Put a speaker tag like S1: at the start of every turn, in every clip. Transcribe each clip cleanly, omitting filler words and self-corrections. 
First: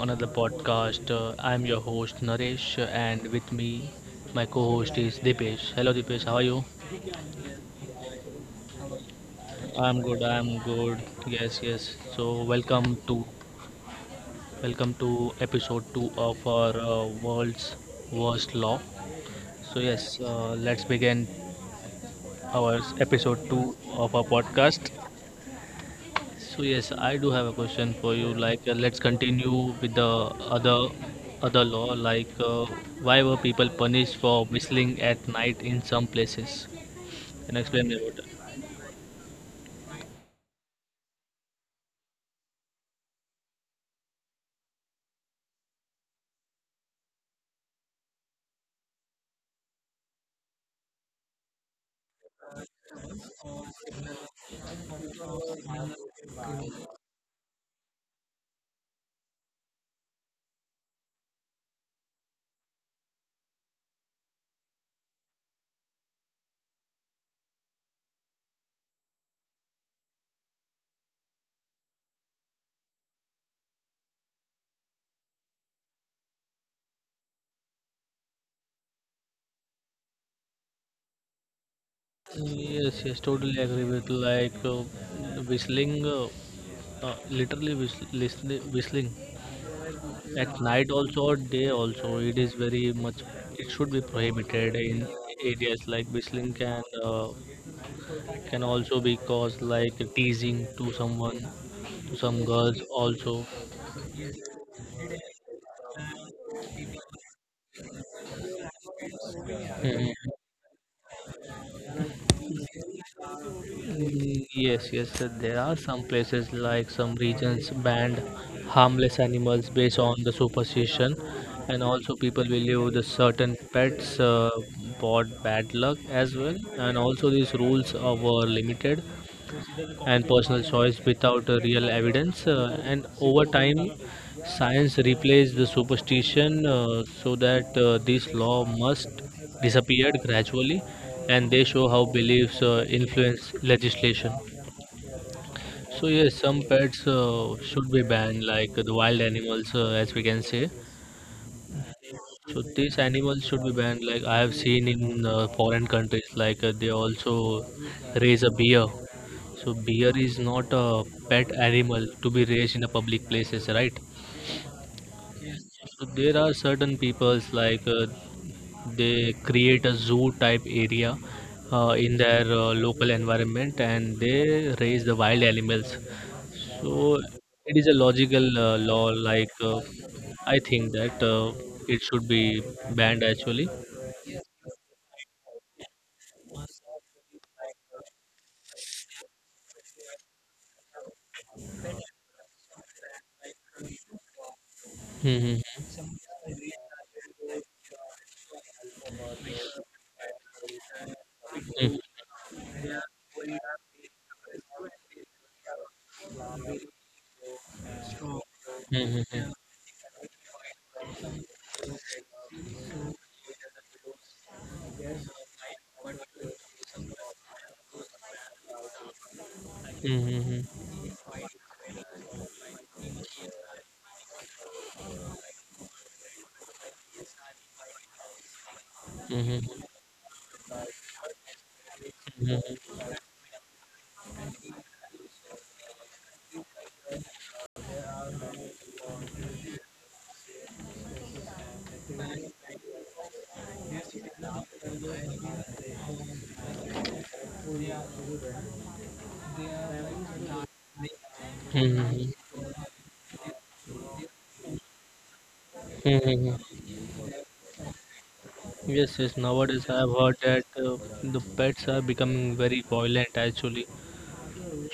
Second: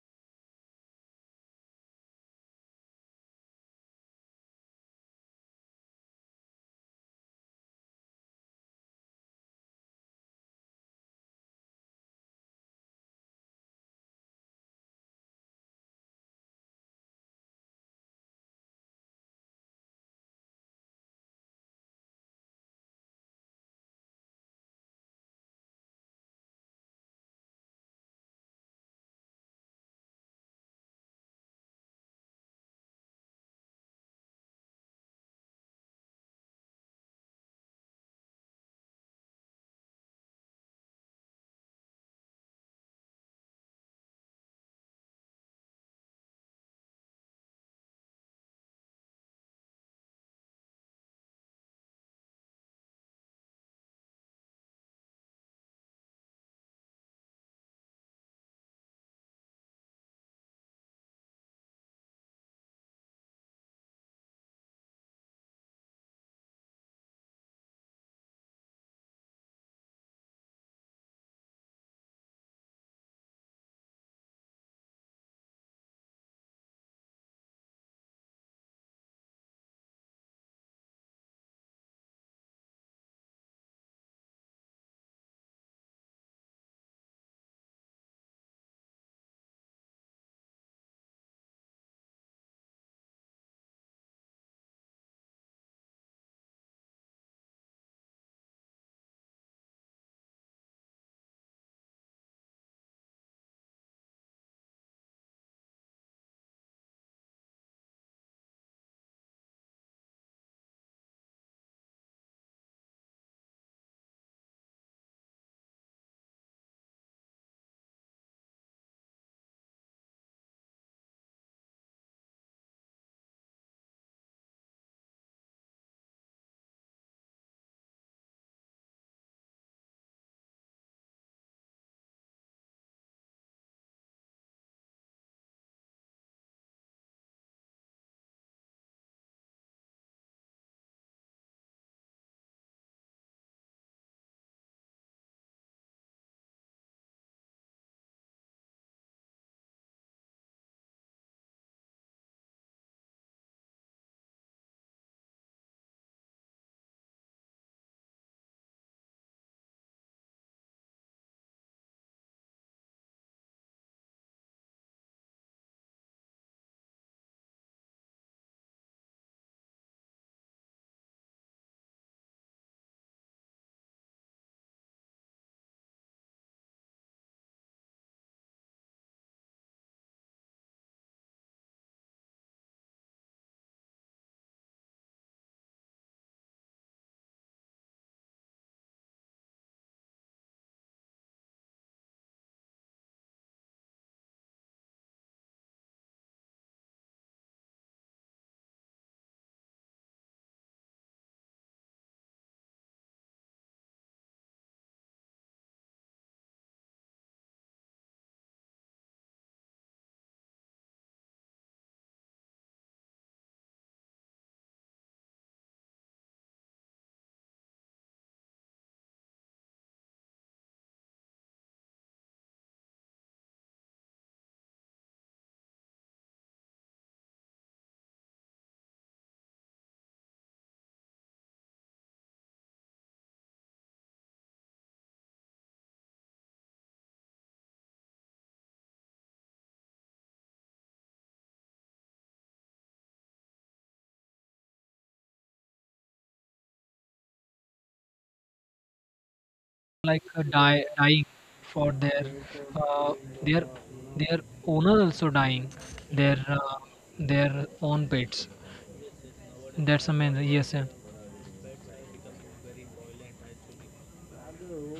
S1: another podcast. I'm your host Naresh, and with me, my co host is Dipesh. Hello, Dipesh. How are you? I'm good. I'm good. Yes, yes. So, welcome to episode two of our world's worst law. So, yes, let's begin our episode two of our podcast. So yes, I do have a question for you. Like, let's continue with the other other law. Like, why were people punished for whistling at night in some places? Can you explain me about that? Yes, yes, totally agree with like whistling, literally whistling at night also or day also. It is very much. It should be prohibited in areas like whistling can also be caused like teasing to someone to some girls also. Mhm. Yes, yes, there are some places like some regions banned harmless animals based on the superstition, and also people believe the certain pets brought bad luck as well, and also these rules are were limited and personal choice without real evidence. And over time, science replaced the superstition, so that this law must disappear gradually, and they show how beliefs influence legislation. So yes, some pets should be banned, like the wild animals, as we can say, so these animals should be banned. Like I have seen in foreign countries, like they also raise a bear. So bear is not a pet animal to be raised in the public places, right? So there are certain peoples like they create a zoo type area in their local environment, and they raise the wild animals. So it is a logical law. Like I think that it should be banned actually. Mhm, mhm, mhm, mhm, mhm, mhm,
S2: Like dying for their
S1: mhm,
S2: uh, their their owner also dying their uh,
S1: mhm.
S2: their own pets.
S1: Yes, yes. Nowadays, I
S2: That's
S1: have heard
S2: amazing, yes
S1: that
S2: sir.
S1: the pets are becoming very violent actually.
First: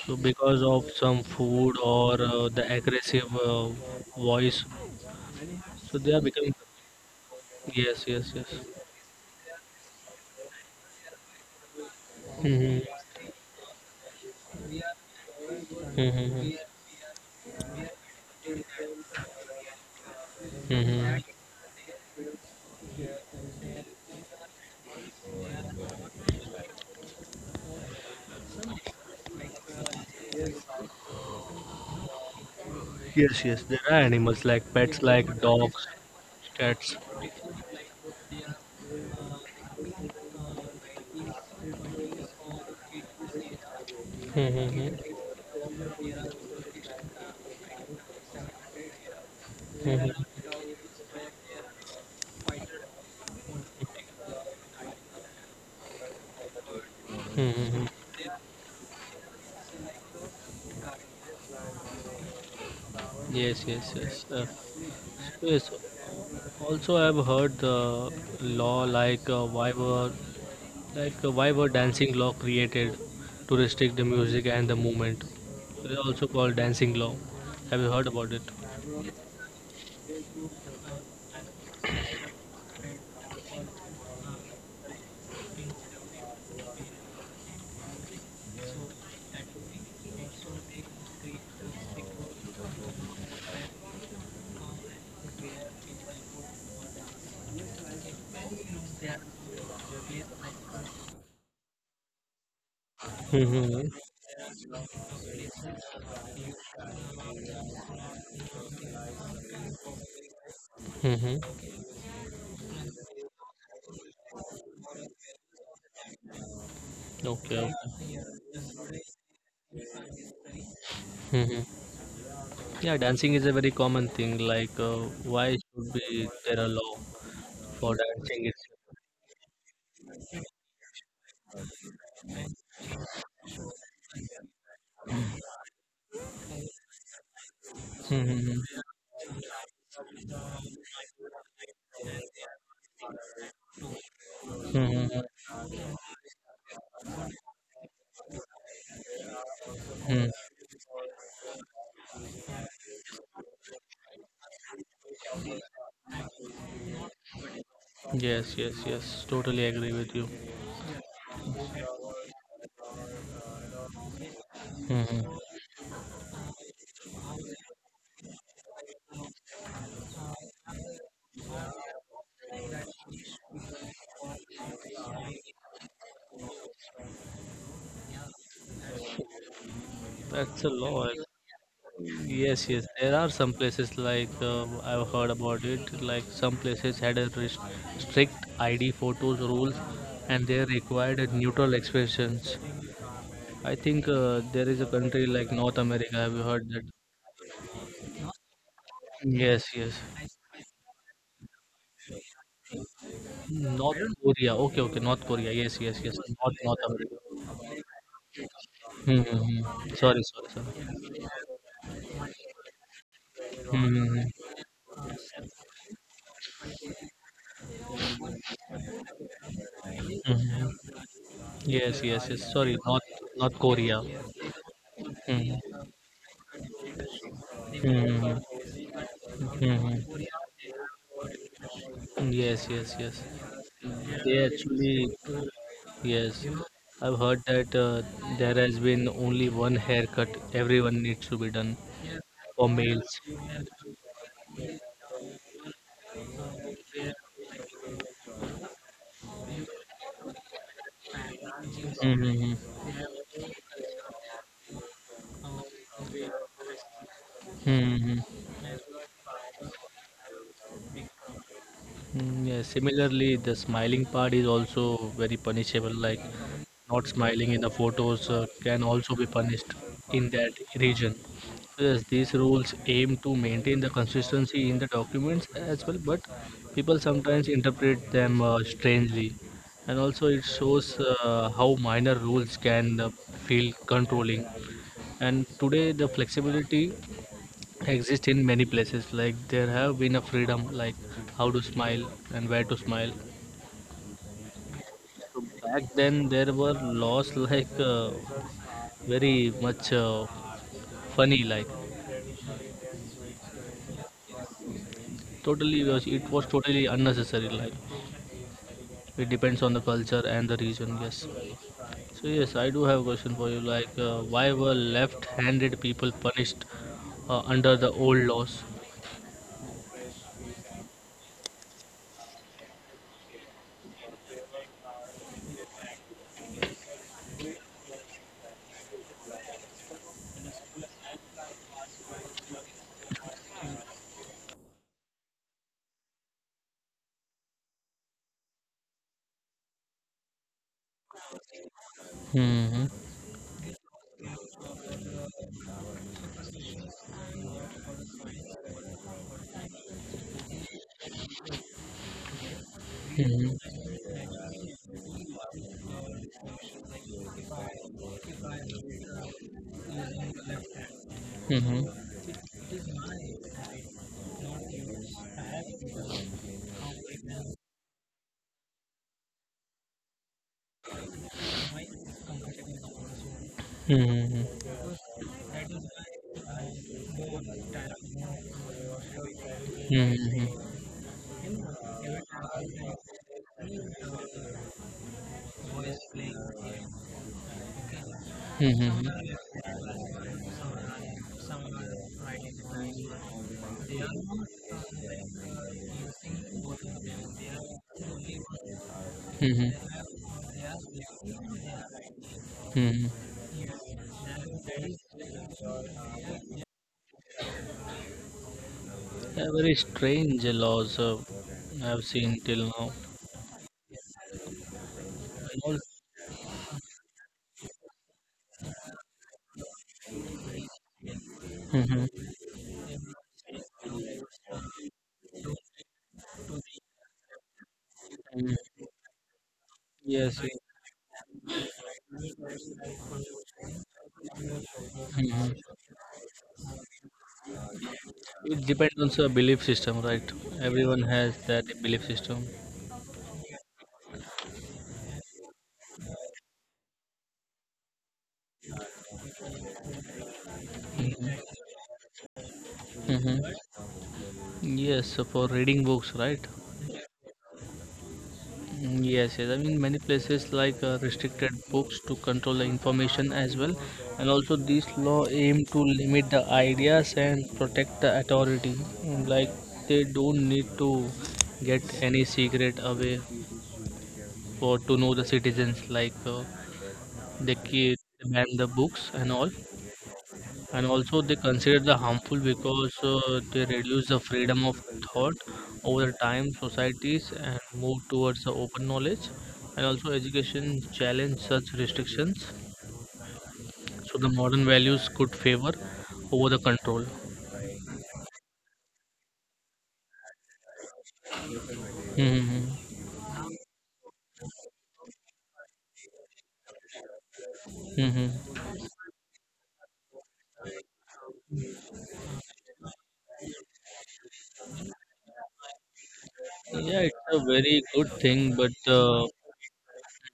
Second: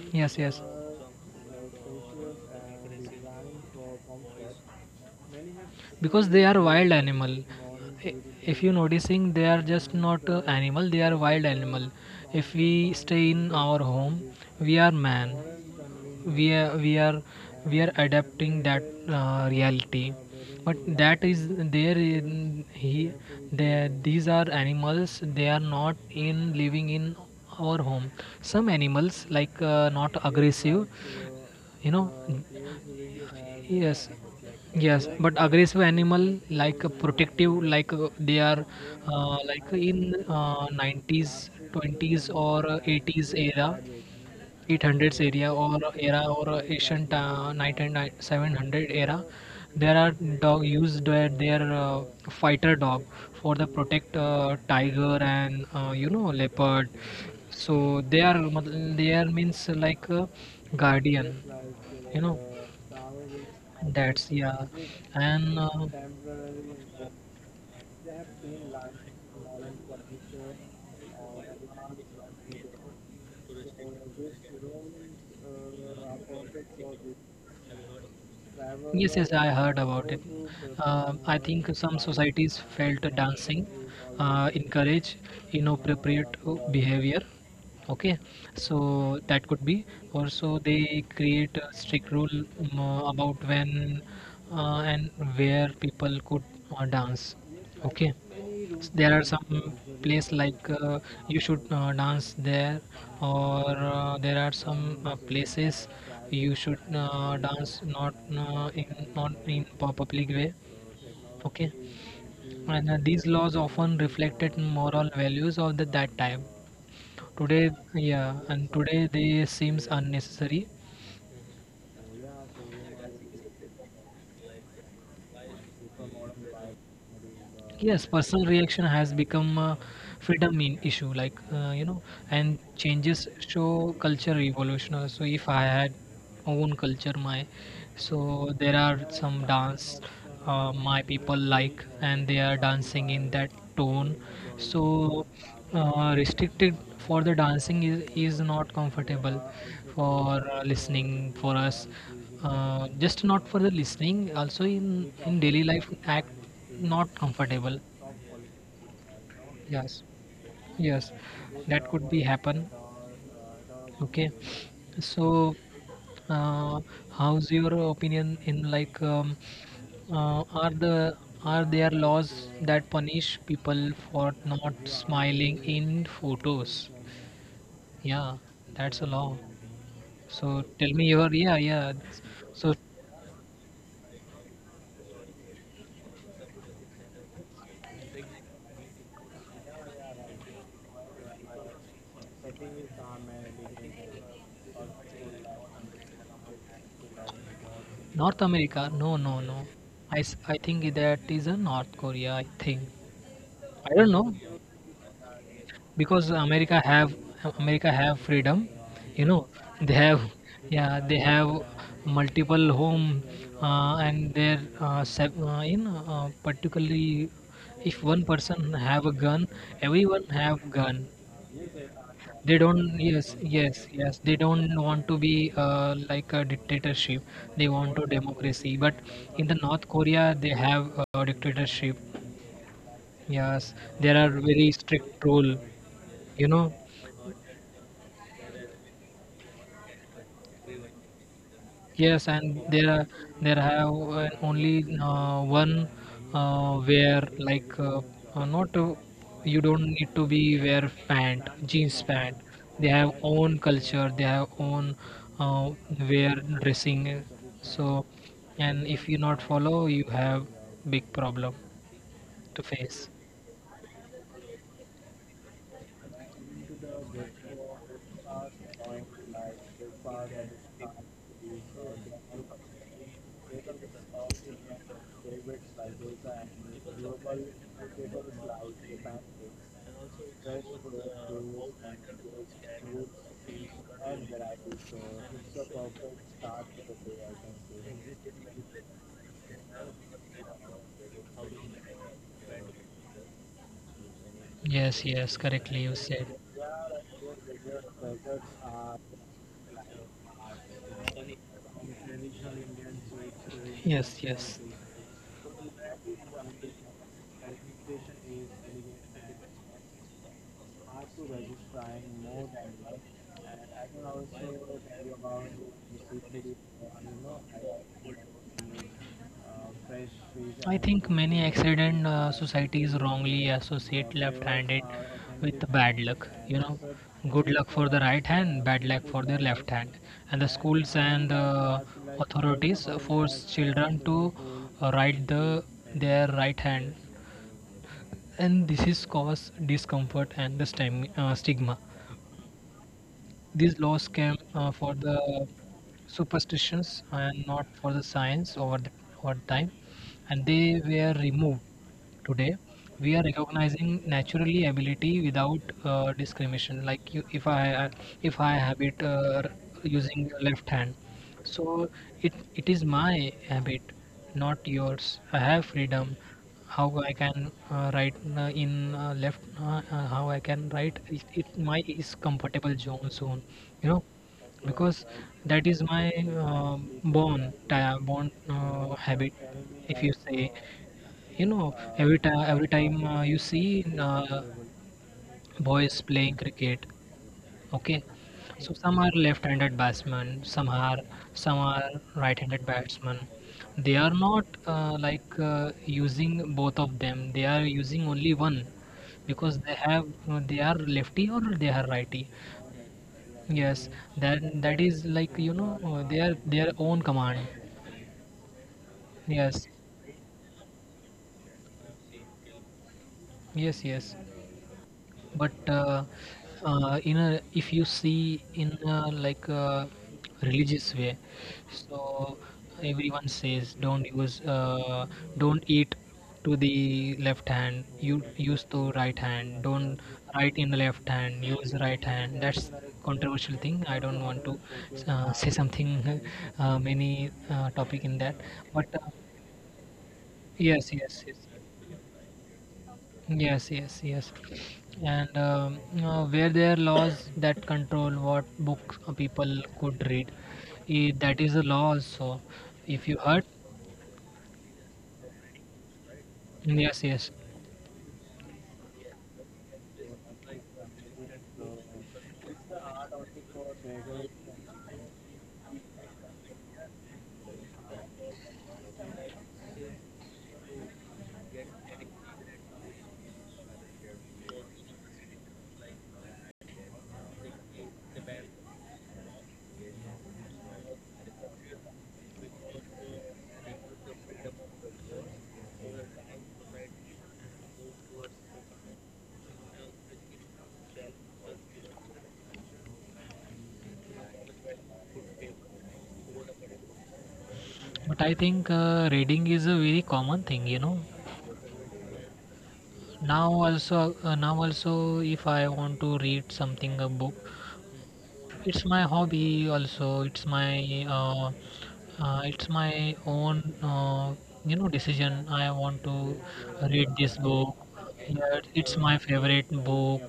S1: So,
S2: Yes, yes,
S1: because of some food or the aggressive voice, so they are
S2: because they
S1: becoming.
S2: are wild animal.
S1: Yes,
S2: I-
S1: yes, yes.
S2: if you noticing they are just not animal, they are wild animal. If
S1: Mhm,
S2: we stay in our home, we are man, we
S1: mhm,
S2: are we are we are adapting that reality. But
S1: mhm.
S2: that is there in he there, these are animals, they are not in living in our home. Some animals like not aggressive, you know
S1: Yes, yes. There are
S2: Yes,
S1: animals like pets,
S2: yes, but
S1: like
S2: aggressive
S1: dogs,
S2: animal like a
S1: cats.
S2: protective, like they are like in 90s, 20s or 80s era.
S1: Mhm,
S2: 800s area or era or ancient 9700 era,
S1: mhm,
S2: there
S1: mhm,
S2: are dog used where their fighter dog for the protect tiger and leopard. So
S1: mhm.
S2: they are means like guardian you know
S1: Yes, yes, yes.
S2: that's,
S1: Uh,
S2: yeah.
S1: so
S2: and
S1: yes.
S2: uh,
S1: Also, I've heard the law like why were dancing law created to restrict the music and the movement. It is also called dancing law. Have you heard about it?
S2: yes, yes, I heard about it. I think some societies felt dancing encourage inappropriate behavior. Okay, so that could be. Also, they create a strict rule about when and where people could dance. Okay, there are some place like you should dance there, or
S1: Mm-hmm.
S2: there are some places you should dance not, in not in public way.
S1: Mm-hmm.
S2: Okay, and these laws often reflected moral values of that time
S1: Okay,
S2: today.
S1: okay.
S2: Yeah, and today they seems unnecessary.
S1: Mm-hmm. Yeah, dancing is a very common thing. Like, why should be there a law for
S2: Yes, personal
S1: dancing itself?
S2: reaction has become a freedom in issue, like and changes show culture evolution. So if I had own culture, my, so there
S1: Mm-hmm.
S2: are some dance, my people like, and they are dancing in that tone, so
S1: Mm-hmm.
S2: restricted for the dancing is not comfortable for listening for us, just not for the listening, also in daily life act, not comfortable.
S1: Yes, yes, yes. Totally agree
S2: Yes,
S1: with you.
S2: yes, that could be happen. Okay, so
S1: Hmm.
S2: uh, how's your opinion in like uh, are the are there laws that punish people for not smiling in photos? Yeah, that's a long.
S1: That's
S2: So
S1: a
S2: tell me
S1: lot.
S2: your, yeah, yeah.
S1: Yes,
S2: So
S1: yes. There are some places like I've heard about it. Like some places had a strict ID photos rules, and they required a neutral expressions. I think there is a country like North America. Have you heard that?
S2: North America? No, no, no.
S1: Yes, yes.
S2: I think that is a North Korea. I think, I
S1: North
S2: don't know,
S1: Korea. Okay, okay. North Korea. Yes, yes, yes.
S2: because
S1: North
S2: America
S1: America.
S2: have America have freedom. You know,
S1: Mm-hmm.
S2: they
S1: Sorry,
S2: have,
S1: sorry, sorry.
S2: yeah, they have multiple home,
S1: Mm-hmm. Hmm.
S2: and their, you know, particularly if one person have a gun, everyone have
S1: Yes,
S2: gun.
S1: yes, yes.
S2: They
S1: Sorry,
S2: don't, yes,
S1: North Korea.
S2: yes, yes. They don't want to be
S1: Mm-hmm.
S2: like a dictatorship. They want to
S1: Mm-hmm.
S2: democracy. But in the North
S1: Mm-hmm.
S2: Korea, they have a dictatorship.
S1: Yes, yes, yes.
S2: Yes, there are
S1: They
S2: very
S1: actually,
S2: strict rule.
S1: yes.
S2: You know.
S1: I've heard that there has been only one haircut everyone needs to be done
S2: Yes, and
S1: for males.
S2: there have only one wear like, not, you don't need to be wear pant jeans pant.
S1: Mm-hmm.
S2: They have own culture. They have own uh, wear dressing. So,
S1: Mm-hmm.
S2: and if you not follow, you have big problem
S1: Yeah,
S2: to face.
S1: similarly, the smiling part is also very punishable. Like not smiling in the photos can also be punished in that region. Yes, these rules aim to maintain the consistency in the documents as well, but people sometimes interpret them strangely. And also, it shows how minor rules can feel controlling. And today, the flexibility exist in many places like there have been a freedom like how to smile and where to smile.
S2: Yes, yes,
S1: So back
S2: correctly you
S1: then
S2: said.
S1: there were laws like very much funny, like
S2: Yes, yes.
S1: it was totally unnecessary. Like it depends on the culture and the region, yes. So yes, I do have a question for you. Like, why were left-handed people punished under the old laws?
S2: I and think many accident societies wrongly associate flavors left-handed are with authentic bad luck. And you and know, also good luck for the right hand, bad luck for their left hand. And the, and schools I would and like to, like, authorities how force children to write their right hand, and this is cause discomfort and the stigma.
S1: Hmm,
S2: These laws came for the superstitions and not for the science, over over time, and they were removed. Today, we are
S1: hmm,
S2: recognizing naturally ability without discrimination. Like you, if I, if I habit using left hand,
S1: hmm,
S2: so it is my habit, not yours. I have freedom. How I can write in left. How I can write it, it my is comfortable zone. You know,
S1: hmm, hmm,
S2: because that is my, uh, born habit. If
S1: hmm,
S2: you say,
S1: hmm,
S2: every time you see boys playing cricket. Okay, so
S1: hmm,
S2: some are
S1: hmm.
S2: left-handed batsmen, some are right-handed batsmen. They are not like using both of them. They are using only one because
S1: Mhm,
S2: they have, they are lefty or they are righty.
S1: mhm.
S2: Yes, that is like, their own command.
S1: Yeah,
S2: Yes,
S1: very strange laws I've seen till now.
S2: yes, yes. But
S1: And also,
S2: in a if you see in a, like a religious way,
S1: mhm,
S2: so everyone says don't use, don't eat to the left hand, you use
S1: mhm,
S2: to right hand, don't
S1: yes, yes.
S2: write in the left hand, use right hand. That's controversial thing, I don't want to say
S1: Mhm.
S2: something many topic in that.
S1: It
S2: But
S1: depends on the belief system, right?
S2: yes,
S1: Everyone
S2: yes, yes.
S1: has that belief system.
S2: Yes, yes, yes. And where there are laws that control what books people could read, that is
S1: Mhm,
S2: a law also. If you heard,
S1: mhm. Yes, so for reading books, right?
S2: yes, yes.
S1: Yes, yes. I mean, many places like restricted books to control the information as well, and also this law aim to limit the ideas and protect the authority. Like they don't need to get any secret away for to know the citizens. Like they keep ban the books and all, and also they consider the harmful because they reduce the freedom of thought over the time societies and move towards the open knowledge, and also education challenge such restrictions, so the modern values could favor over the control.
S2: But I think reading is a very common thing.
S1: Hmm,
S2: Now also, if I want to read something, a book,
S1: hmm.
S2: it's my hobby also. It's my own, decision. I want to
S1: Yeah,
S2: read
S1: it's a
S2: this book.
S1: very good thing,
S2: Yeah,
S1: but
S2: it's my favorite book.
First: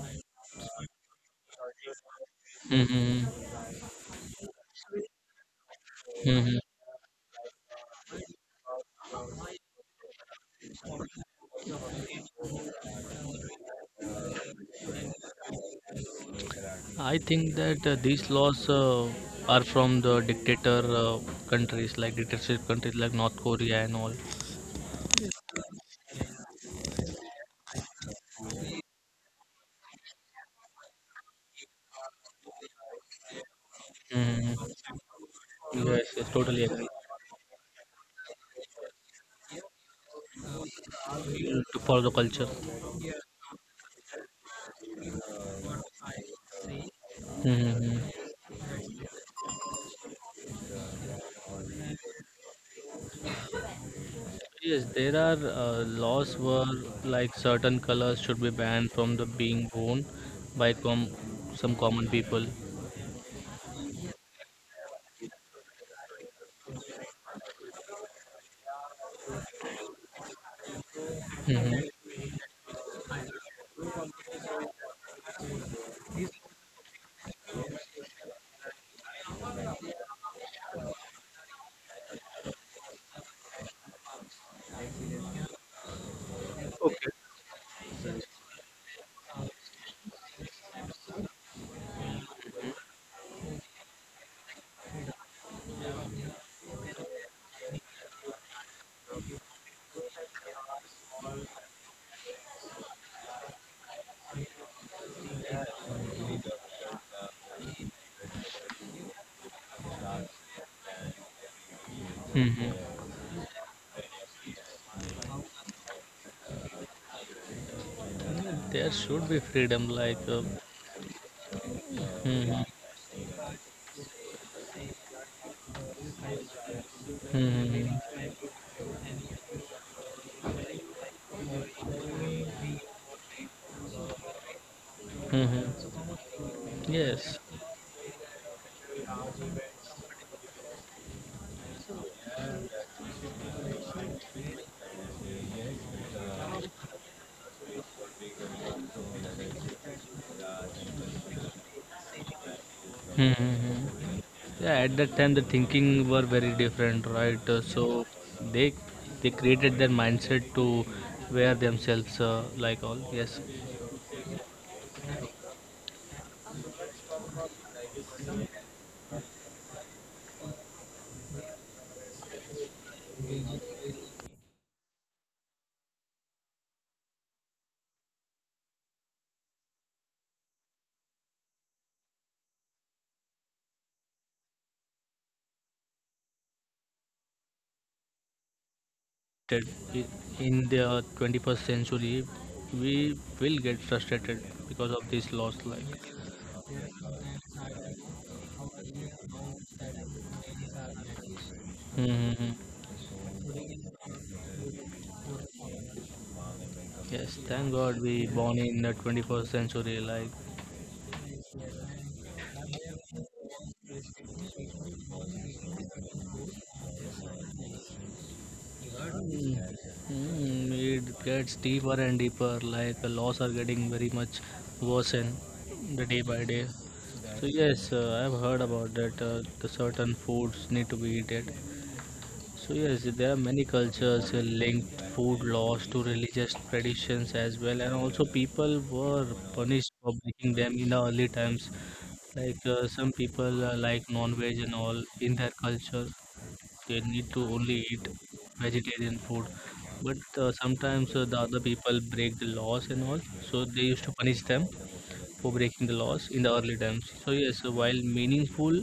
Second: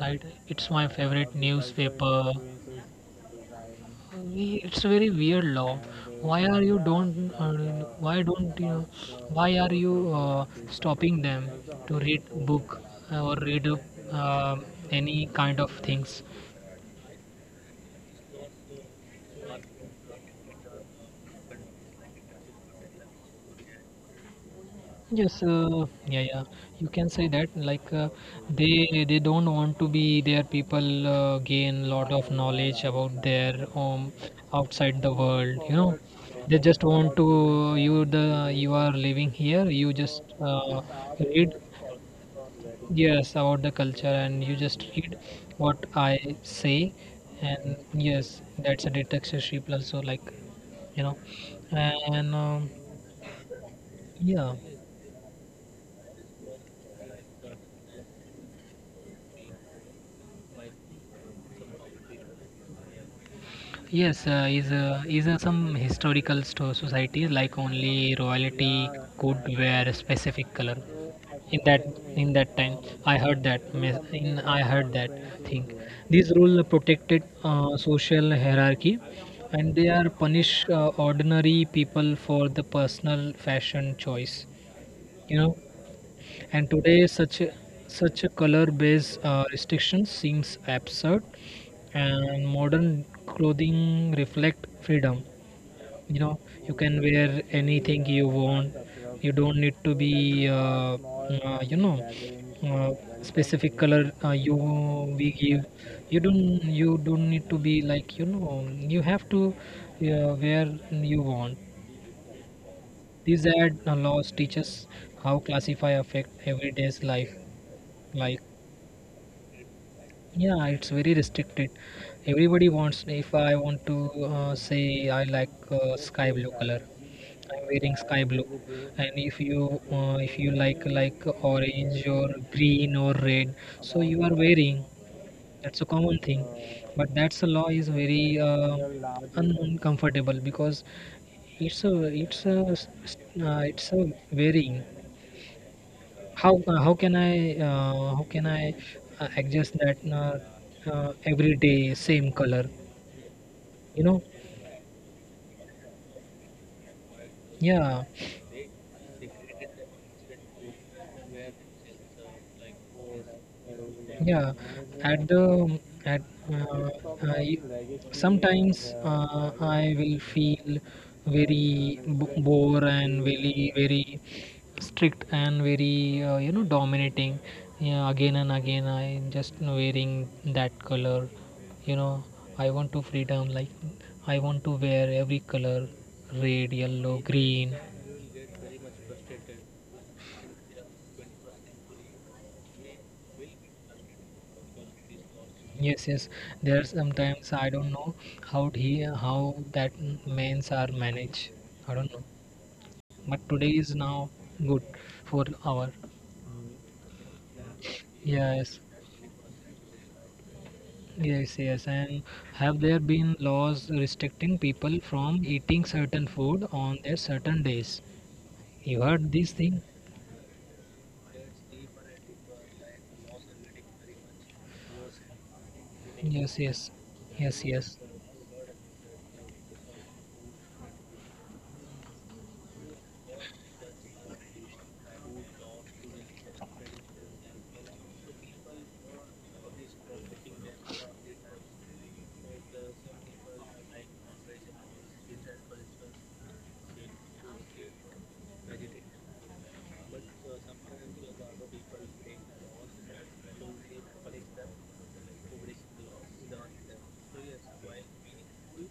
S2: Right? It's my favorite newspaper.
S1: hmm,
S2: It's very weird law. Why
S1: hmm,
S2: are you don't uh, why don't you Why are you uh, stopping them to read book, or read uh, any kind of things?
S1: I think that these laws are from the dictator countries, like dictatorship countries like North Korea and all.
S2: Yes, yeah, yeah. You can say that like, they don't want to be their people gain lot of knowledge about their,
S1: Mhm.
S2: outside the world. You know,
S1: Yes, yes,
S2: they
S1: totally
S2: just
S1: agree.
S2: want to, you, the you are living here. You just read,
S1: You- To follow the culture.
S2: yes, about the culture, and you just read what I say, and
S1: Mm-hmm.
S2: yes, that's a dictatorship also, like, you know, and yeah.
S1: Yes, there are laws where like certain colors should be banned from the being worn by some common people.
S2: Yes, is some historical societies like only royalty could wear a specific color. In
S1: Mm-hmm.
S2: that in that time, I heard that, mes- in I heard that thing. These rule protected social hierarchy, and they are punish ordinary people for the personal fashion choice. You know, and today
S1: Okay.
S2: such a- color-based restriction seems absurd, and modern clothing reflect freedom. you know you can wear anything you want. You don't need to be, uh, you know uh, specific color, you we give you don't need to be, you have to where you want.
S1: Mm-hmm.
S2: These ad laws teach us how classify affect everyday's life, like.
S1: There should be freedom, like.
S2: Yeah, it's very restricted.
S1: Mm-hmm.
S2: Everybody wants, if I want to say I like sky blue color, I'm
S1: Mm-hmm.
S2: wearing sky blue. And if you like orange or green or red, so you are wearing. That's a common thing, but
S1: Yes.
S2: that's a law is very, uncomfortable, because it's a varying. How can I adjust that, every day same color?
S1: Hmm, hmm,
S2: You
S1: hmm.
S2: know,
S1: Yeah, at that time the thinking were very different, right? Uh,
S2: yeah.
S1: So they they created their mindset to wear themselves like all. Yes,
S2: Yeah, at the at uh, I, sometimes I will feel very bore and very very strict and very, dominating. Yeah, again and again I'm just wearing that color, you know I want to freedom, like I want to wear every color, red, yellow, green.
S1: that i- in the 21st century, we will get frustrated because of this loss. Like,
S2: Yes, yes. There are sometimes I don't know, how that mains are managed. I
S1: hmm,
S2: don't know.
S1: hmm, hmm,
S2: But today is now good for our.
S1: yes, thank God we born
S2: Yes,
S1: in the 21st century. Like,
S2: yes, yes. And have there been laws restricting people from eating certain food on their certain days? You heard this thing?
S1: it gets deeper and deeper. Like the laws are getting very much worse and the day by
S2: Yes,
S1: day.
S2: yes,
S1: So
S2: yes, yes.
S1: yes, I've heard about that. The certain foods need to be eaten. So yes, there are many cultures linked food laws to religious traditions as well, and also people were punished for breaking them in the early times. Like some people like non-veg and all in their culture, they need to only eat vegetarian food. But sometimes the other people break the laws and all, so they used to punish them for breaking the laws in the early times. So yes, while meaningful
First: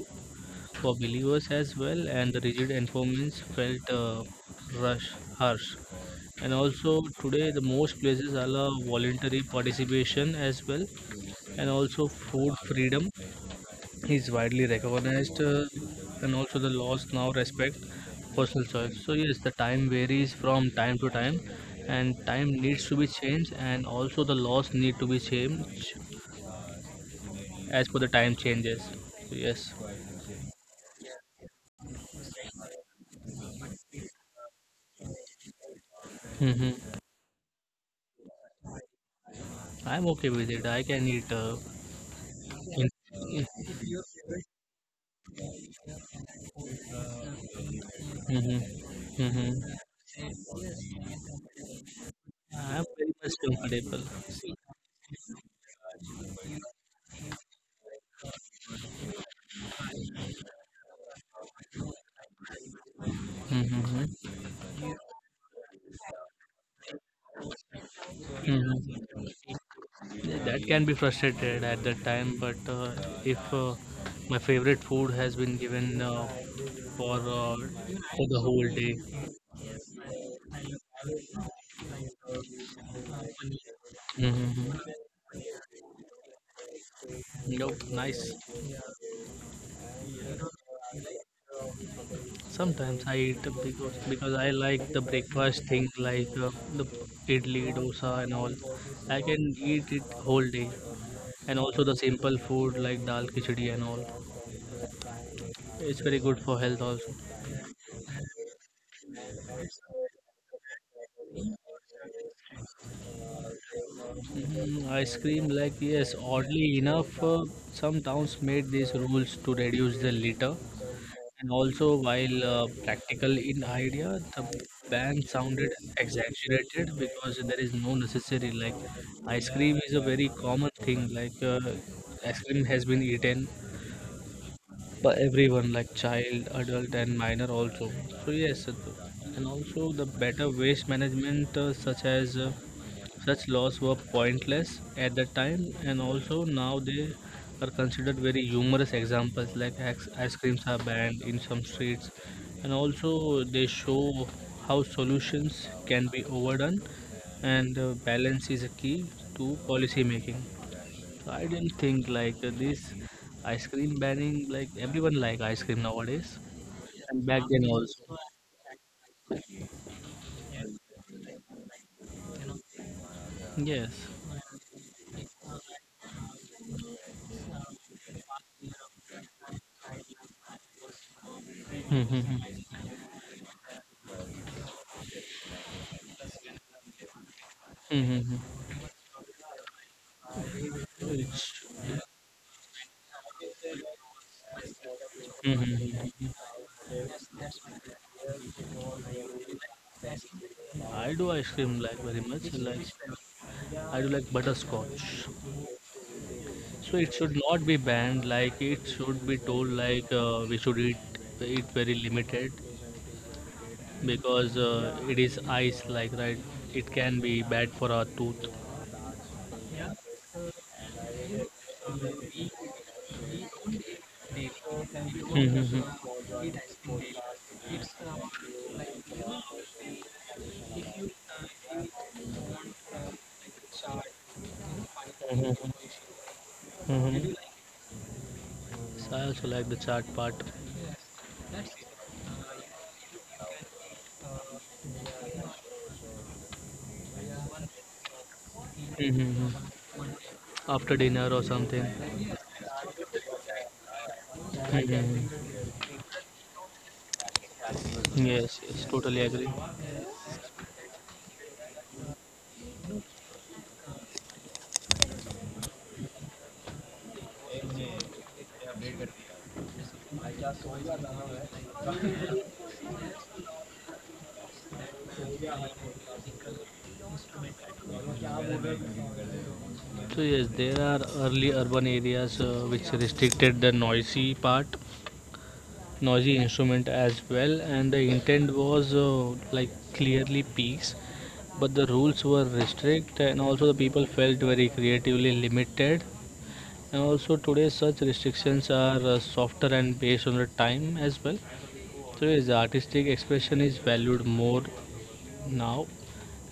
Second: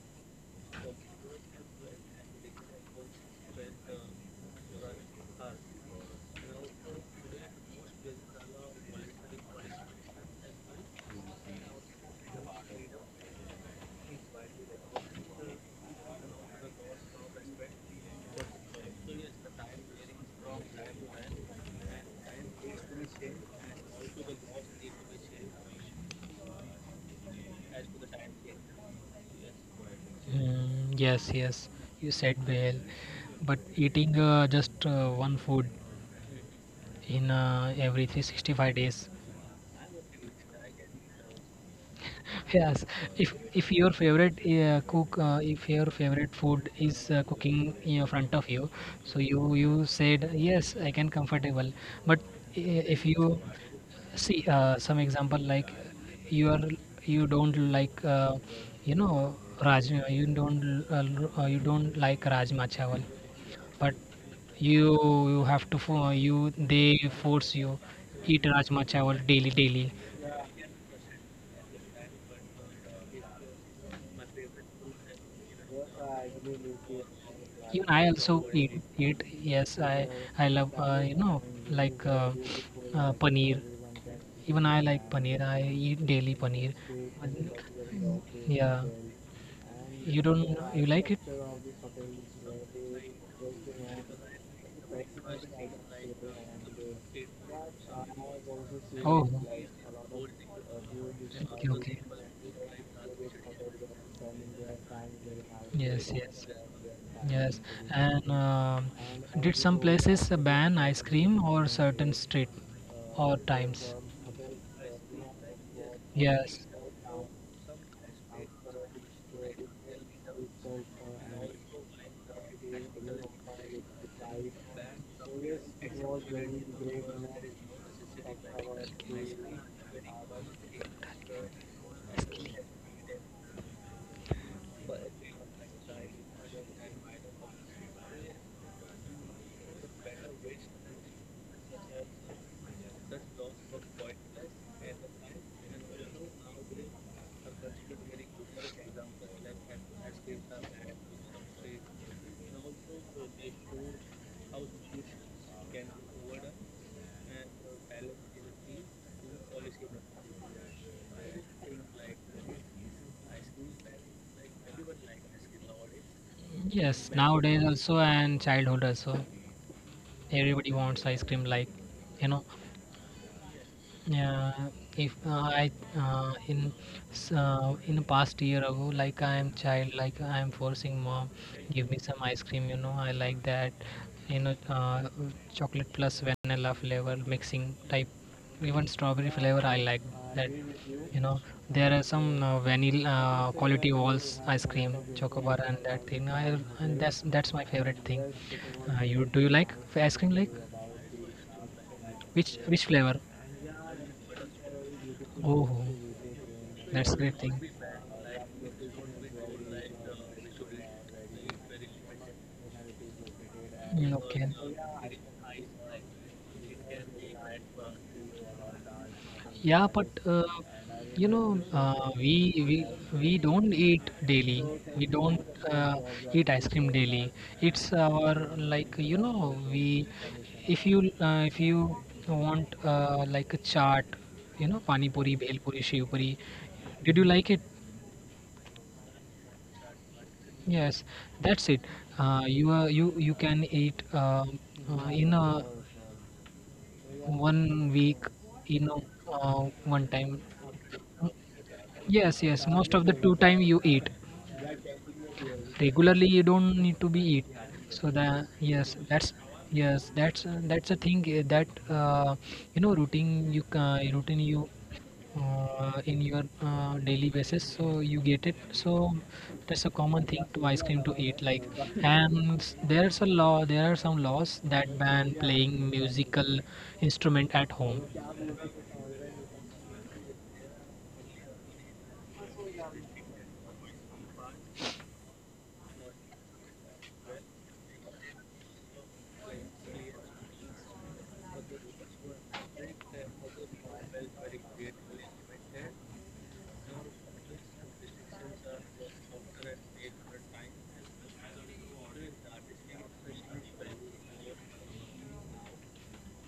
S1: for believers as well, and the rigid enforcement felt rush, harsh. And also today, the most places allow voluntary participation as well, and also food freedom is widely recognized, and also the laws now respect personal choice. So yes, the time varies from time to time, and time needs to be changed, and also the laws need to be changed as per the time changes. So, yes.
S2: Mm, yes, yes. You said well. But eating, just one food
S1: Hmm.
S2: in every 365 days.
S1: I'm okay with it. I can eat In,
S2: Yes, if your favorite cook, if your favorite food is cooking in front of you,
S1: mm-hmm,
S2: so you
S1: mm-hmm.
S2: you said yes, I can comfortable. But
S1: I'm
S2: if
S1: very much
S2: you
S1: comfortable.
S2: see some example, like you are you don't like, you know rajma, you don't like rajma chawal, but
S1: Mm-hmm,
S2: you you have to fo- you they force you eat rajma
S1: mm-hmm.
S2: chawal daily daily.
S1: That can be frustrated at that time, but if my favorite food has been given for uh,
S2: Yeah, I
S1: for the
S2: also
S1: whole
S2: eat
S1: day.
S2: it. Yes, I love, like uh, paneer. Even
S1: Mm-hmm.
S2: I like paneer. I eat daily paneer. But,
S1: Nope, nice.
S2: yeah, you don't you like it?
S1: Sometimes I eat because I like the breakfast thing like the idli, dosa, and all. I
S2: Oh,
S1: can eat it whole day, and also
S2: okay,
S1: the
S2: okay.
S1: simple food like dal, khichdi, and all. It's very
S2: Yes,
S1: good for
S2: yes,
S1: health also.
S2: yes. And did some places ban ice cream or certain street or times?
S1: Ice cream, like, yes, oddly
S2: Yes,
S1: enough, some towns made these rules to reduce the litter. And also, while practical in idea, the ban sounded exaggerated because there is no necessary. Like, ice cream is a very common thing. Like, ice cream has been eaten by everyone, like child, adult, and minor also. So, yes, and also the better waste management, such laws were pointless at the time, and also now they are considered very humorous examples. Like ice creams are banned in some streets, and also they show how solutions can be overdone, and balance is a key to policy making. So I didn't think like this ice cream banning. Like everyone like ice cream nowadays, and
S2: yes.
S1: back then
S2: Nowadays also
S1: also.
S2: and childhood also, everybody wants ice cream, like, you know.
S1: Yes.
S2: Yeah, if I uh, in in past year ago, like I am child, like I am forcing mom, give me some ice
S1: Mm-hmm.
S2: cream. You know, I like that. You know, chocolate plus vanilla flavor mixing type,
S1: Mm-hmm.
S2: even strawberry flavor. I like that. You know,
S1: Which.
S2: there are some vanilla quality walls ice cream, chocobar and that thing. I and That's my favorite thing. You like ice cream? Like
S1: I do ice cream like very much.
S2: which
S1: Like
S2: which flavor?
S1: I do like butterscotch.
S2: Oh,
S1: So it
S2: that's
S1: should
S2: great thing.
S1: not be banned. Like it should be told like we should eat very limited
S2: Mm, okay.
S1: because it is ice. Like right, it can be bad for our tooth.
S2: Yeah, but you know, uh, we we don't eat daily. We don't
S1: Mhm.
S2: uh, eat ice cream daily. It's our like we if you want like a chaat, you know, pani puri, bhel
S1: Mhm.
S2: puri, shiv puri. Did you
S1: Hmm.
S2: like it?
S1: So I also like the chaat part.
S2: Yes, that's it. You you can eat in a 1 week you know
S1: Mhm.
S2: one time.
S1: After dinner or something.
S2: Yes, most of the two time you eat
S1: Mhm.
S2: regularly, you don't need to be eat, so the
S1: Yes, yes,
S2: yes
S1: totally
S2: that's,
S1: agree.
S2: yes that's a thing that you know routine you in your daily basis, so you get it. So that's a common thing to ice cream to eat, like. And there's a law, there are some laws that ban playing musical instrument at home.
S1: So yes, there are early urban areas which restricted the noisy part, noisy instrument as well, and the intent was like clearly peace, but the rules were restrict, and also the people felt very creatively limited. And also today, such restrictions are softer and based on the time as well. So yes, the artistic expression is valued more now,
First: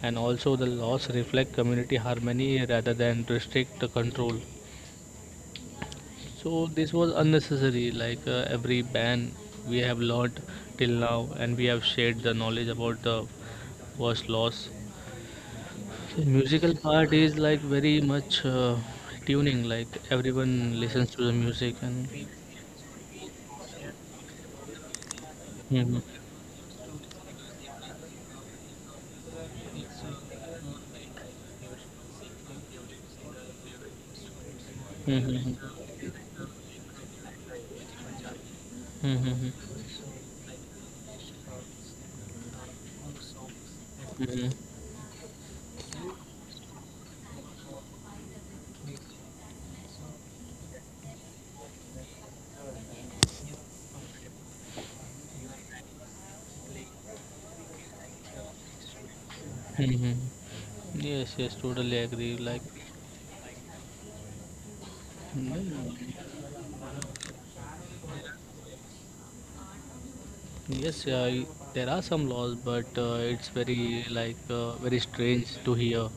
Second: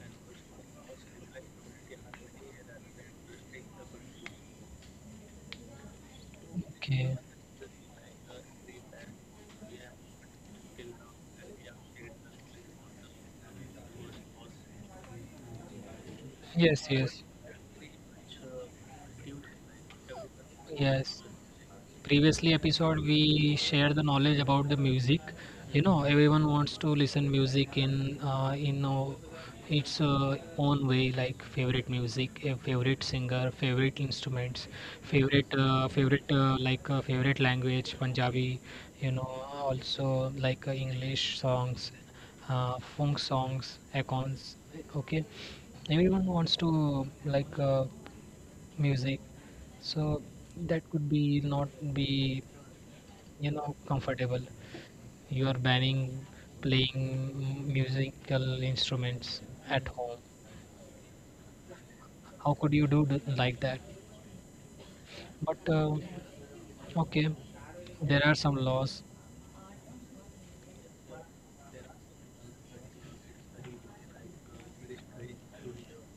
S1: and also the laws reflect community harmony rather than restrict the control. So this was
S2: Okay.
S1: unnecessary. Like every ban, we have learnt till now, and we have shared the knowledge about the worst loss. So musical
S2: Yes,
S1: part
S2: yes,
S1: is like very much tuning. Like everyone listens
S2: yes.
S1: to the music, and
S2: Previously episode we shared the knowledge about the music. You
S1: Mhm.
S2: know, everyone wants to listen music in its own way, like favorite music, a favorite singer, favorite instruments,
S1: Mhm.
S2: favorite language, Punjabi. You
S1: Mhm.
S2: know,
S1: Mhm.
S2: also like English songs, funk songs,
S1: Mhm.
S2: accounts. Okay, everyone wants to like. Music, so that could be not be, you know, comfortable. You are banning playing musical instruments at
S1: Mhm.
S2: home.
S1: Yes, yes, totally agree.
S2: How
S1: Like,
S2: could you do like that? But
S1: mm,
S2: okay, there are some laws.
S1: yes, yeah, I- there are some laws, but it's very like very strange to hear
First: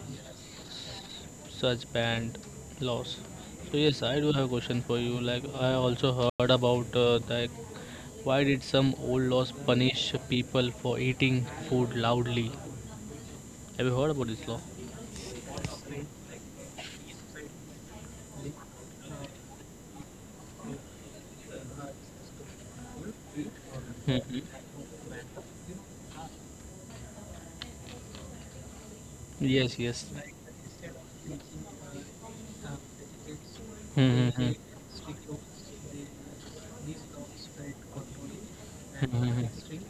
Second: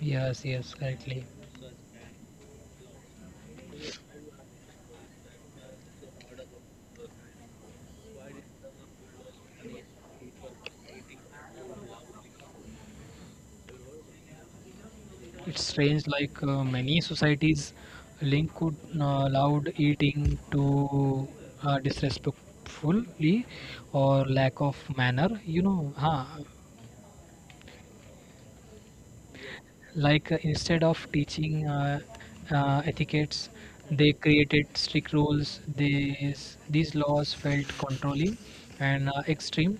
S2: Yes, yes, correctly.
S1: such banned laws. So yes, I do have a question for you. Like, I also heard about like why did some old laws punish people for eating food loudly? Have you heard about this law?
S2: It's strange, like many societies link could allowed eating to disrespectfully or
S1: Mhm.
S2: lack of manner, you know, huh,
S1: Yes, yes.
S2: like instead of teaching etiquettes, they
S1: Hmm. Hmm.
S2: created strict rules. These laws felt controlling
S1: Hmm.
S2: and
S1: Hmm. Hmm.
S2: extreme.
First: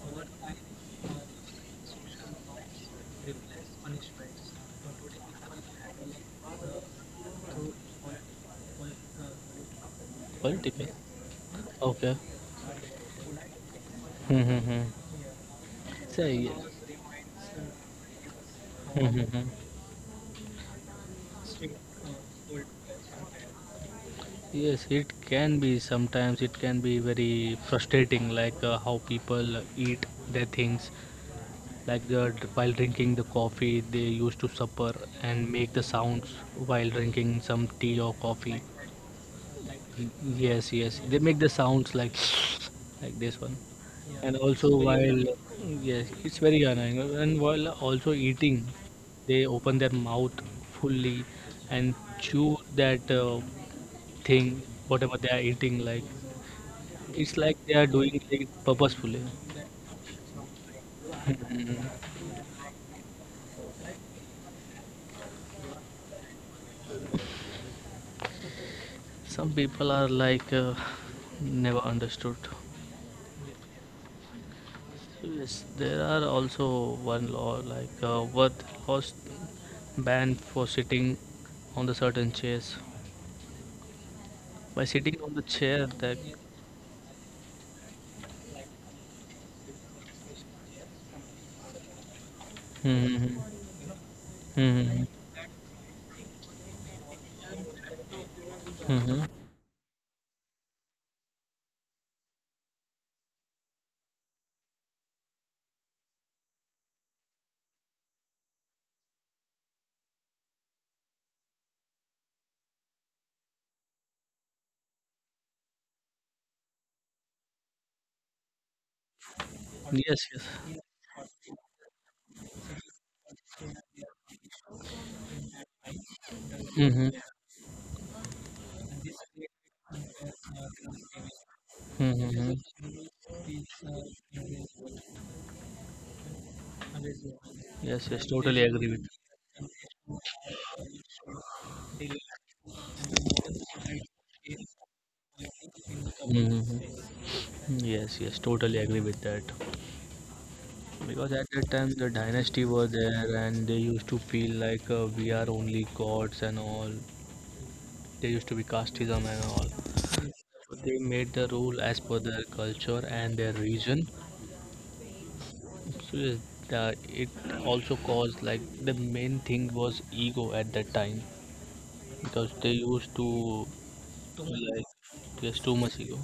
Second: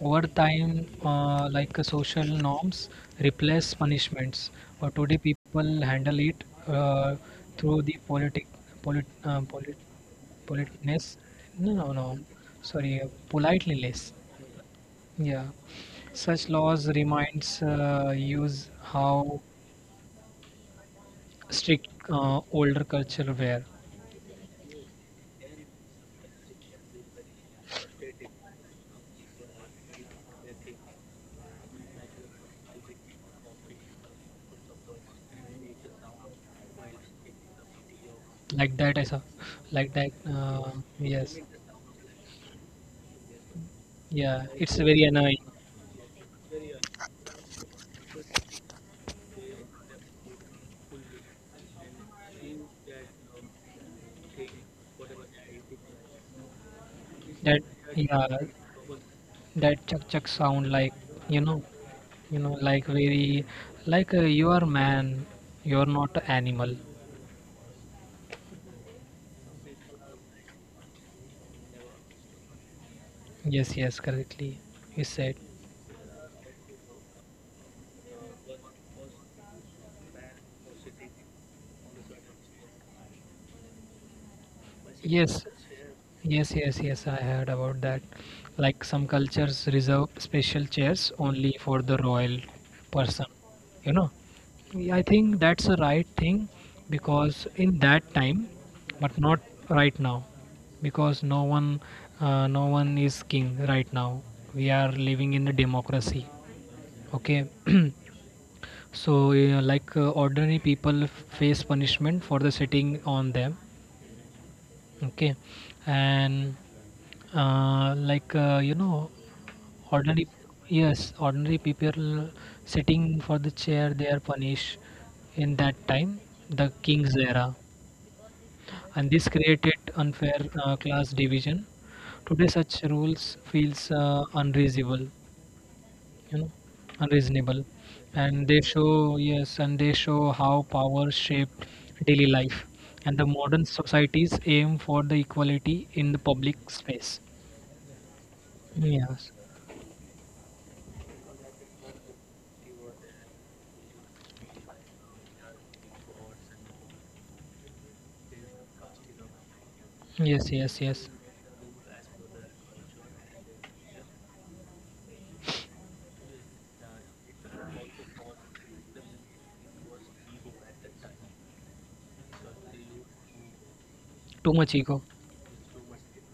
S2: Over time like social norms replace punishments, or today people handle it through the polit, uh, polit,
S1: Politics.
S2: politeness. No, no, no,
S1: Okay.
S2: sorry, politely less.
S1: Hmm. Hmm. Hmm.
S2: Yeah, such
S1: Say.
S2: laws reminds use
S1: Hmm.
S2: how
S1: Hmm.
S2: strict older culture wear.
S1: Yes, it can be sometimes it can be very frustrating, like how people eat their things. Like the, while drinking the coffee, they used to supper and make the sounds while drinking some tea or coffee.
S2: Like that I saw, like that,
S1: Yes, yes. They
S2: yes.
S1: make the sounds like like this one. Yeah,
S2: Yeah,
S1: and it's
S2: it's
S1: also very
S2: very annoying.
S1: while annoying. Yes, it's very annoying. And while also eating, they open their mouth fully and chew that thing, whatever they are eating. Like it's
S2: That,
S1: like they are
S2: yeah,
S1: doing it purposefully.
S2: that chuck chuck sound, like, you know, you know, like very, like you are man, you are not an animal.
S1: Some people are like never understood.
S2: Yes, yes, correctly you said.
S1: Yes, there are also one law like worth lost ban for sitting on the certain chairs. By sitting
S2: Yes.
S1: on the chair that.
S2: Yes, yes, yes, I heard about that. Like some cultures reserve special chairs only for the royal person,
S1: Mm-hmm.
S2: you know. Yeah, I
S1: Mm-hmm.
S2: think that's a right thing because in that time, but
S1: Mm-hmm.
S2: not right now, because no one, no one is king right now. We are living in a democracy. Okay, so like ordinary people face punishment for the sitting on them. Okay. And like you know ordinary,
S1: Yes, yes.
S2: yes, ordinary people sitting for the chair, they are punished in that time, the king's
S1: Mm-hmm.
S2: era. And this created unfair class division. Today
S1: Mm-hmm.
S2: such rules feels unreasonable, you know, unreasonable.
S1: Yes, yes.
S2: And they
S1: Totally
S2: show,
S1: agree with.
S2: yes, and they show how power shaped daily life, and the modern societies aim for the equality in the public
S1: Mm-hmm.
S2: space.
S1: Yes, yes. Totally agree
S2: Yes,
S1: with that. Because at that time the dynasty were there and they used to feel like we are only gods and all. They used to be casteism and all.
S2: yes, yes.
S1: So they
S2: Yes,
S1: made the rule as per their culture and their region, so yes, the, it also caused like the main thing was ego at that time because they used to,
S2: too much
S1: like
S2: ego
S1: yes, too much ego.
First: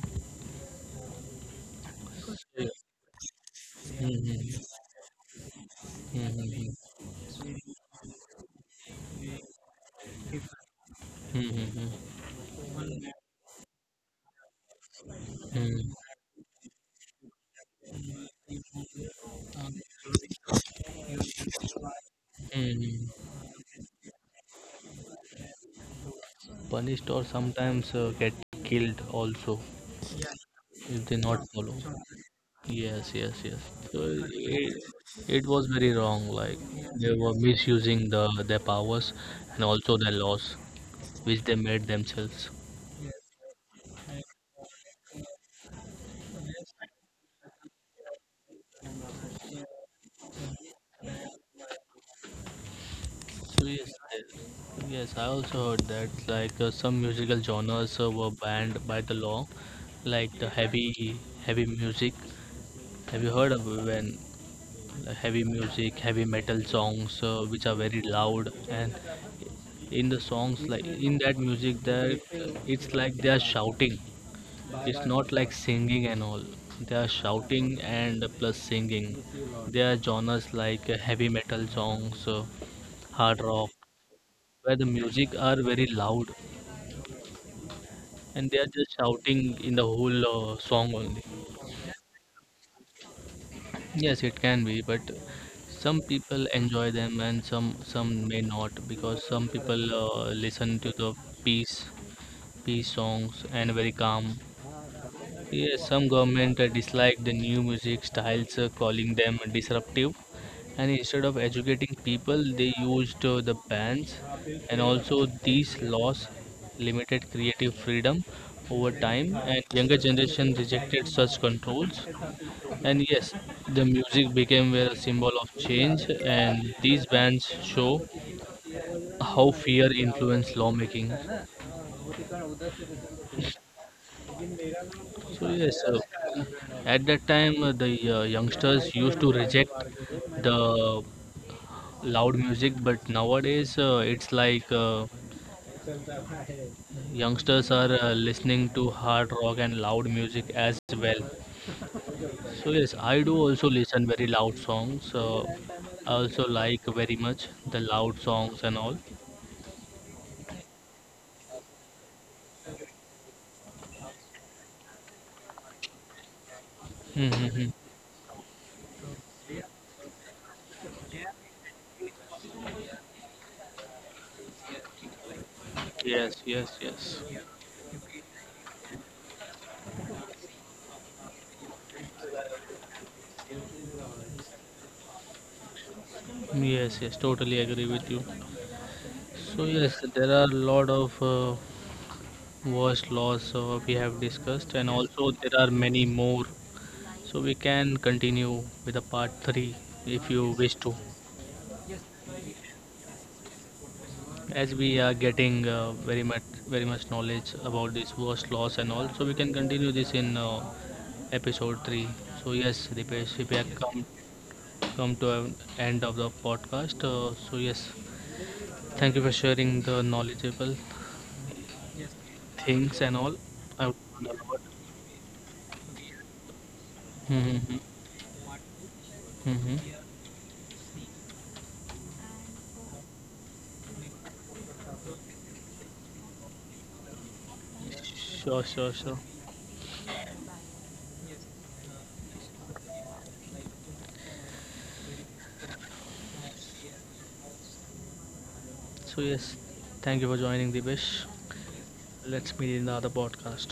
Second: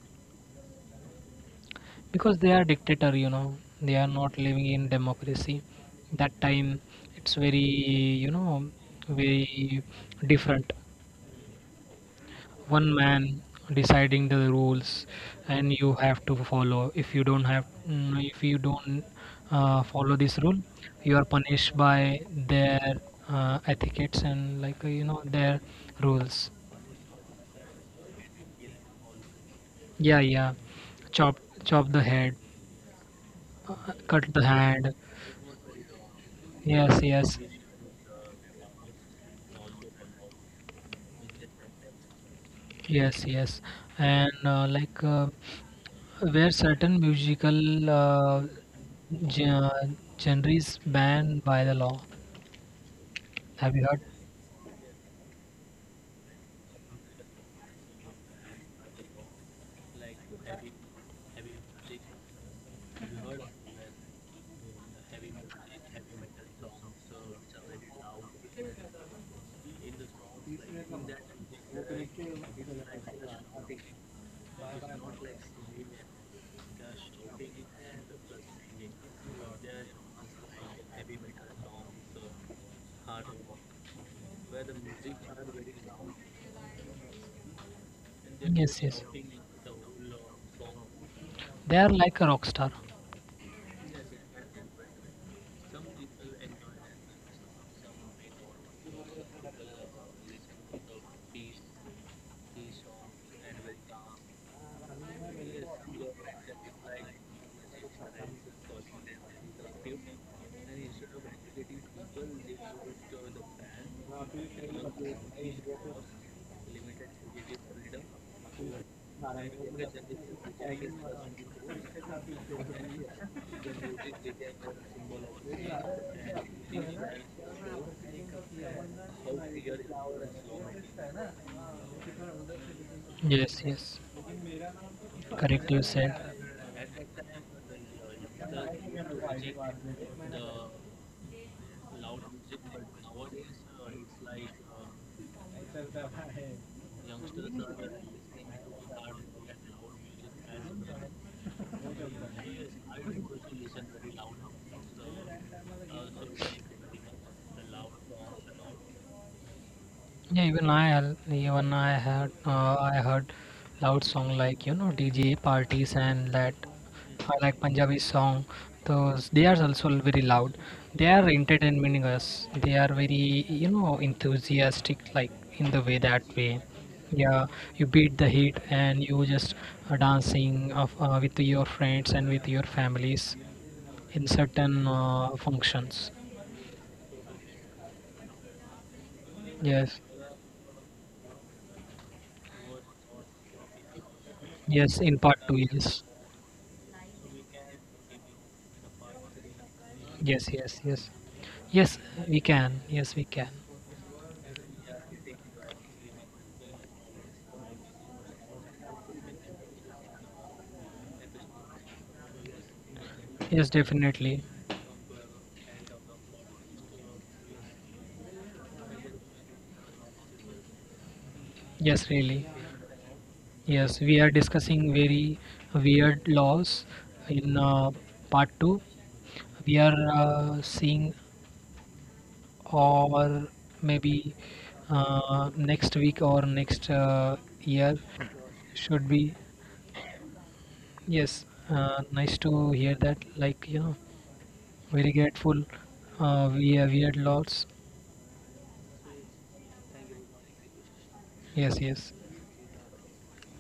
S2: because they are dictator, you know, they are not
S1: Mm-hmm.
S2: living in democracy that time.
S1: Mm-hmm.
S2: It's very, you know, very different.
S1: Mm-hmm.
S2: One man deciding the rules, and
S1: Mm-hmm.
S2: you have to follow. If you don't have, mm, if you don't follow this rule, you are punished by their
S1: Mm-hmm.
S2: etiquettes and, like, you know, their rules.
S1: Punished or sometimes get killed also
S2: Yeah, yeah,
S1: if they
S2: chop,
S1: not follow.
S2: chop the head,
S1: Yes, yes, yes.
S2: uh,
S1: So
S2: cut the
S1: it,
S2: hand.
S1: it was very wrong. Like
S2: Yes,
S1: they were
S2: yes,
S1: misusing the their powers and also their laws, which they made themselves.
S2: yes. Yes, and like where certain musical genres banned by the law?
S1: So
S2: Have you heard?
S1: I- yes. I also heard that like some musical genres were banned by the law, like the heavy music. Have you heard of when heavy music, heavy metal songs, which are very loud and in the songs like in that music that it's like they are shouting. It's not like singing and all. They are shouting and plus singing. There are genres like heavy metal songs, hard rock, where the music are very loud and they are
S2: Yes,
S1: just
S2: yes.
S1: shouting in the whole song only.
S2: They are like a rock star.
S1: Yes, it can be, but some people enjoy them and some may not because some people listen to the peace peace songs and very calm. Yes, some government dislike the new music styles, calling them disruptive. And instead of educating people, they used the bans. And also, these laws limited creative freedom over time, and younger generation rejected such controls. And yes, the music became a symbol of change, and these bans show how fear influenced lawmaking.
S2: Yes, yes.
S1: So
S2: Correct,
S1: yes,
S2: you said.
S1: at that time the youngsters used to reject the loud music, but nowadays it's like youngsters are listening to hard rock and loud music as well. So yes, I do also listen very loud songs. I also like very much the loud songs and all.
S2: Yeah, even I even I had I heard loud song, like, you know, DJ parties and that. I
S1: Mm-hmm.
S2: like Punjabi song. Those, they are also very loud. They are entertaining us. They are very, you know, enthusiastic, like in the way
S1: Yes,
S2: that way.
S1: yes, yes,
S2: Yeah, you beat the heat, and you just are dancing of, with your friends and with your families in certain functions.
S1: yes, yes. Totally agree with you. So yes,
S2: Yes,
S1: there are a lot of worst laws we have discussed, and
S2: yes, in
S1: also
S2: part
S1: there
S2: two,
S1: are many
S2: yes,
S1: more. So we can continue with the part three if you
S2: yes,
S1: wish
S2: yes,
S1: to,
S2: yes. Yes, we can. Yes, we can.
S1: as we are getting very much knowledge about this worst laws and all. So we can continue this in episode three. So yes, Dipesh, we have
S2: Yes,
S1: come
S2: definitely.
S1: come to an end of the podcast, so yes, thank you for sharing the knowledgeable.
S2: Yes, really.
S1: Things and all. I would
S2: Yes, we
S1: learn
S2: are
S1: a lot.
S2: discussing very weird laws in
S1: Mm-hmm.
S2: part two.
S1: Mm-hmm.
S2: We are seeing, or maybe next week or next year
S1: Sure, sure, sure.
S2: should be. Yes, nice to hear that. Like, you know, very grateful. We are weird laws.
S1: So yes, thank you for joining, Dibesh.
S2: Yes, yes.
S1: Let's meet in the other podcast.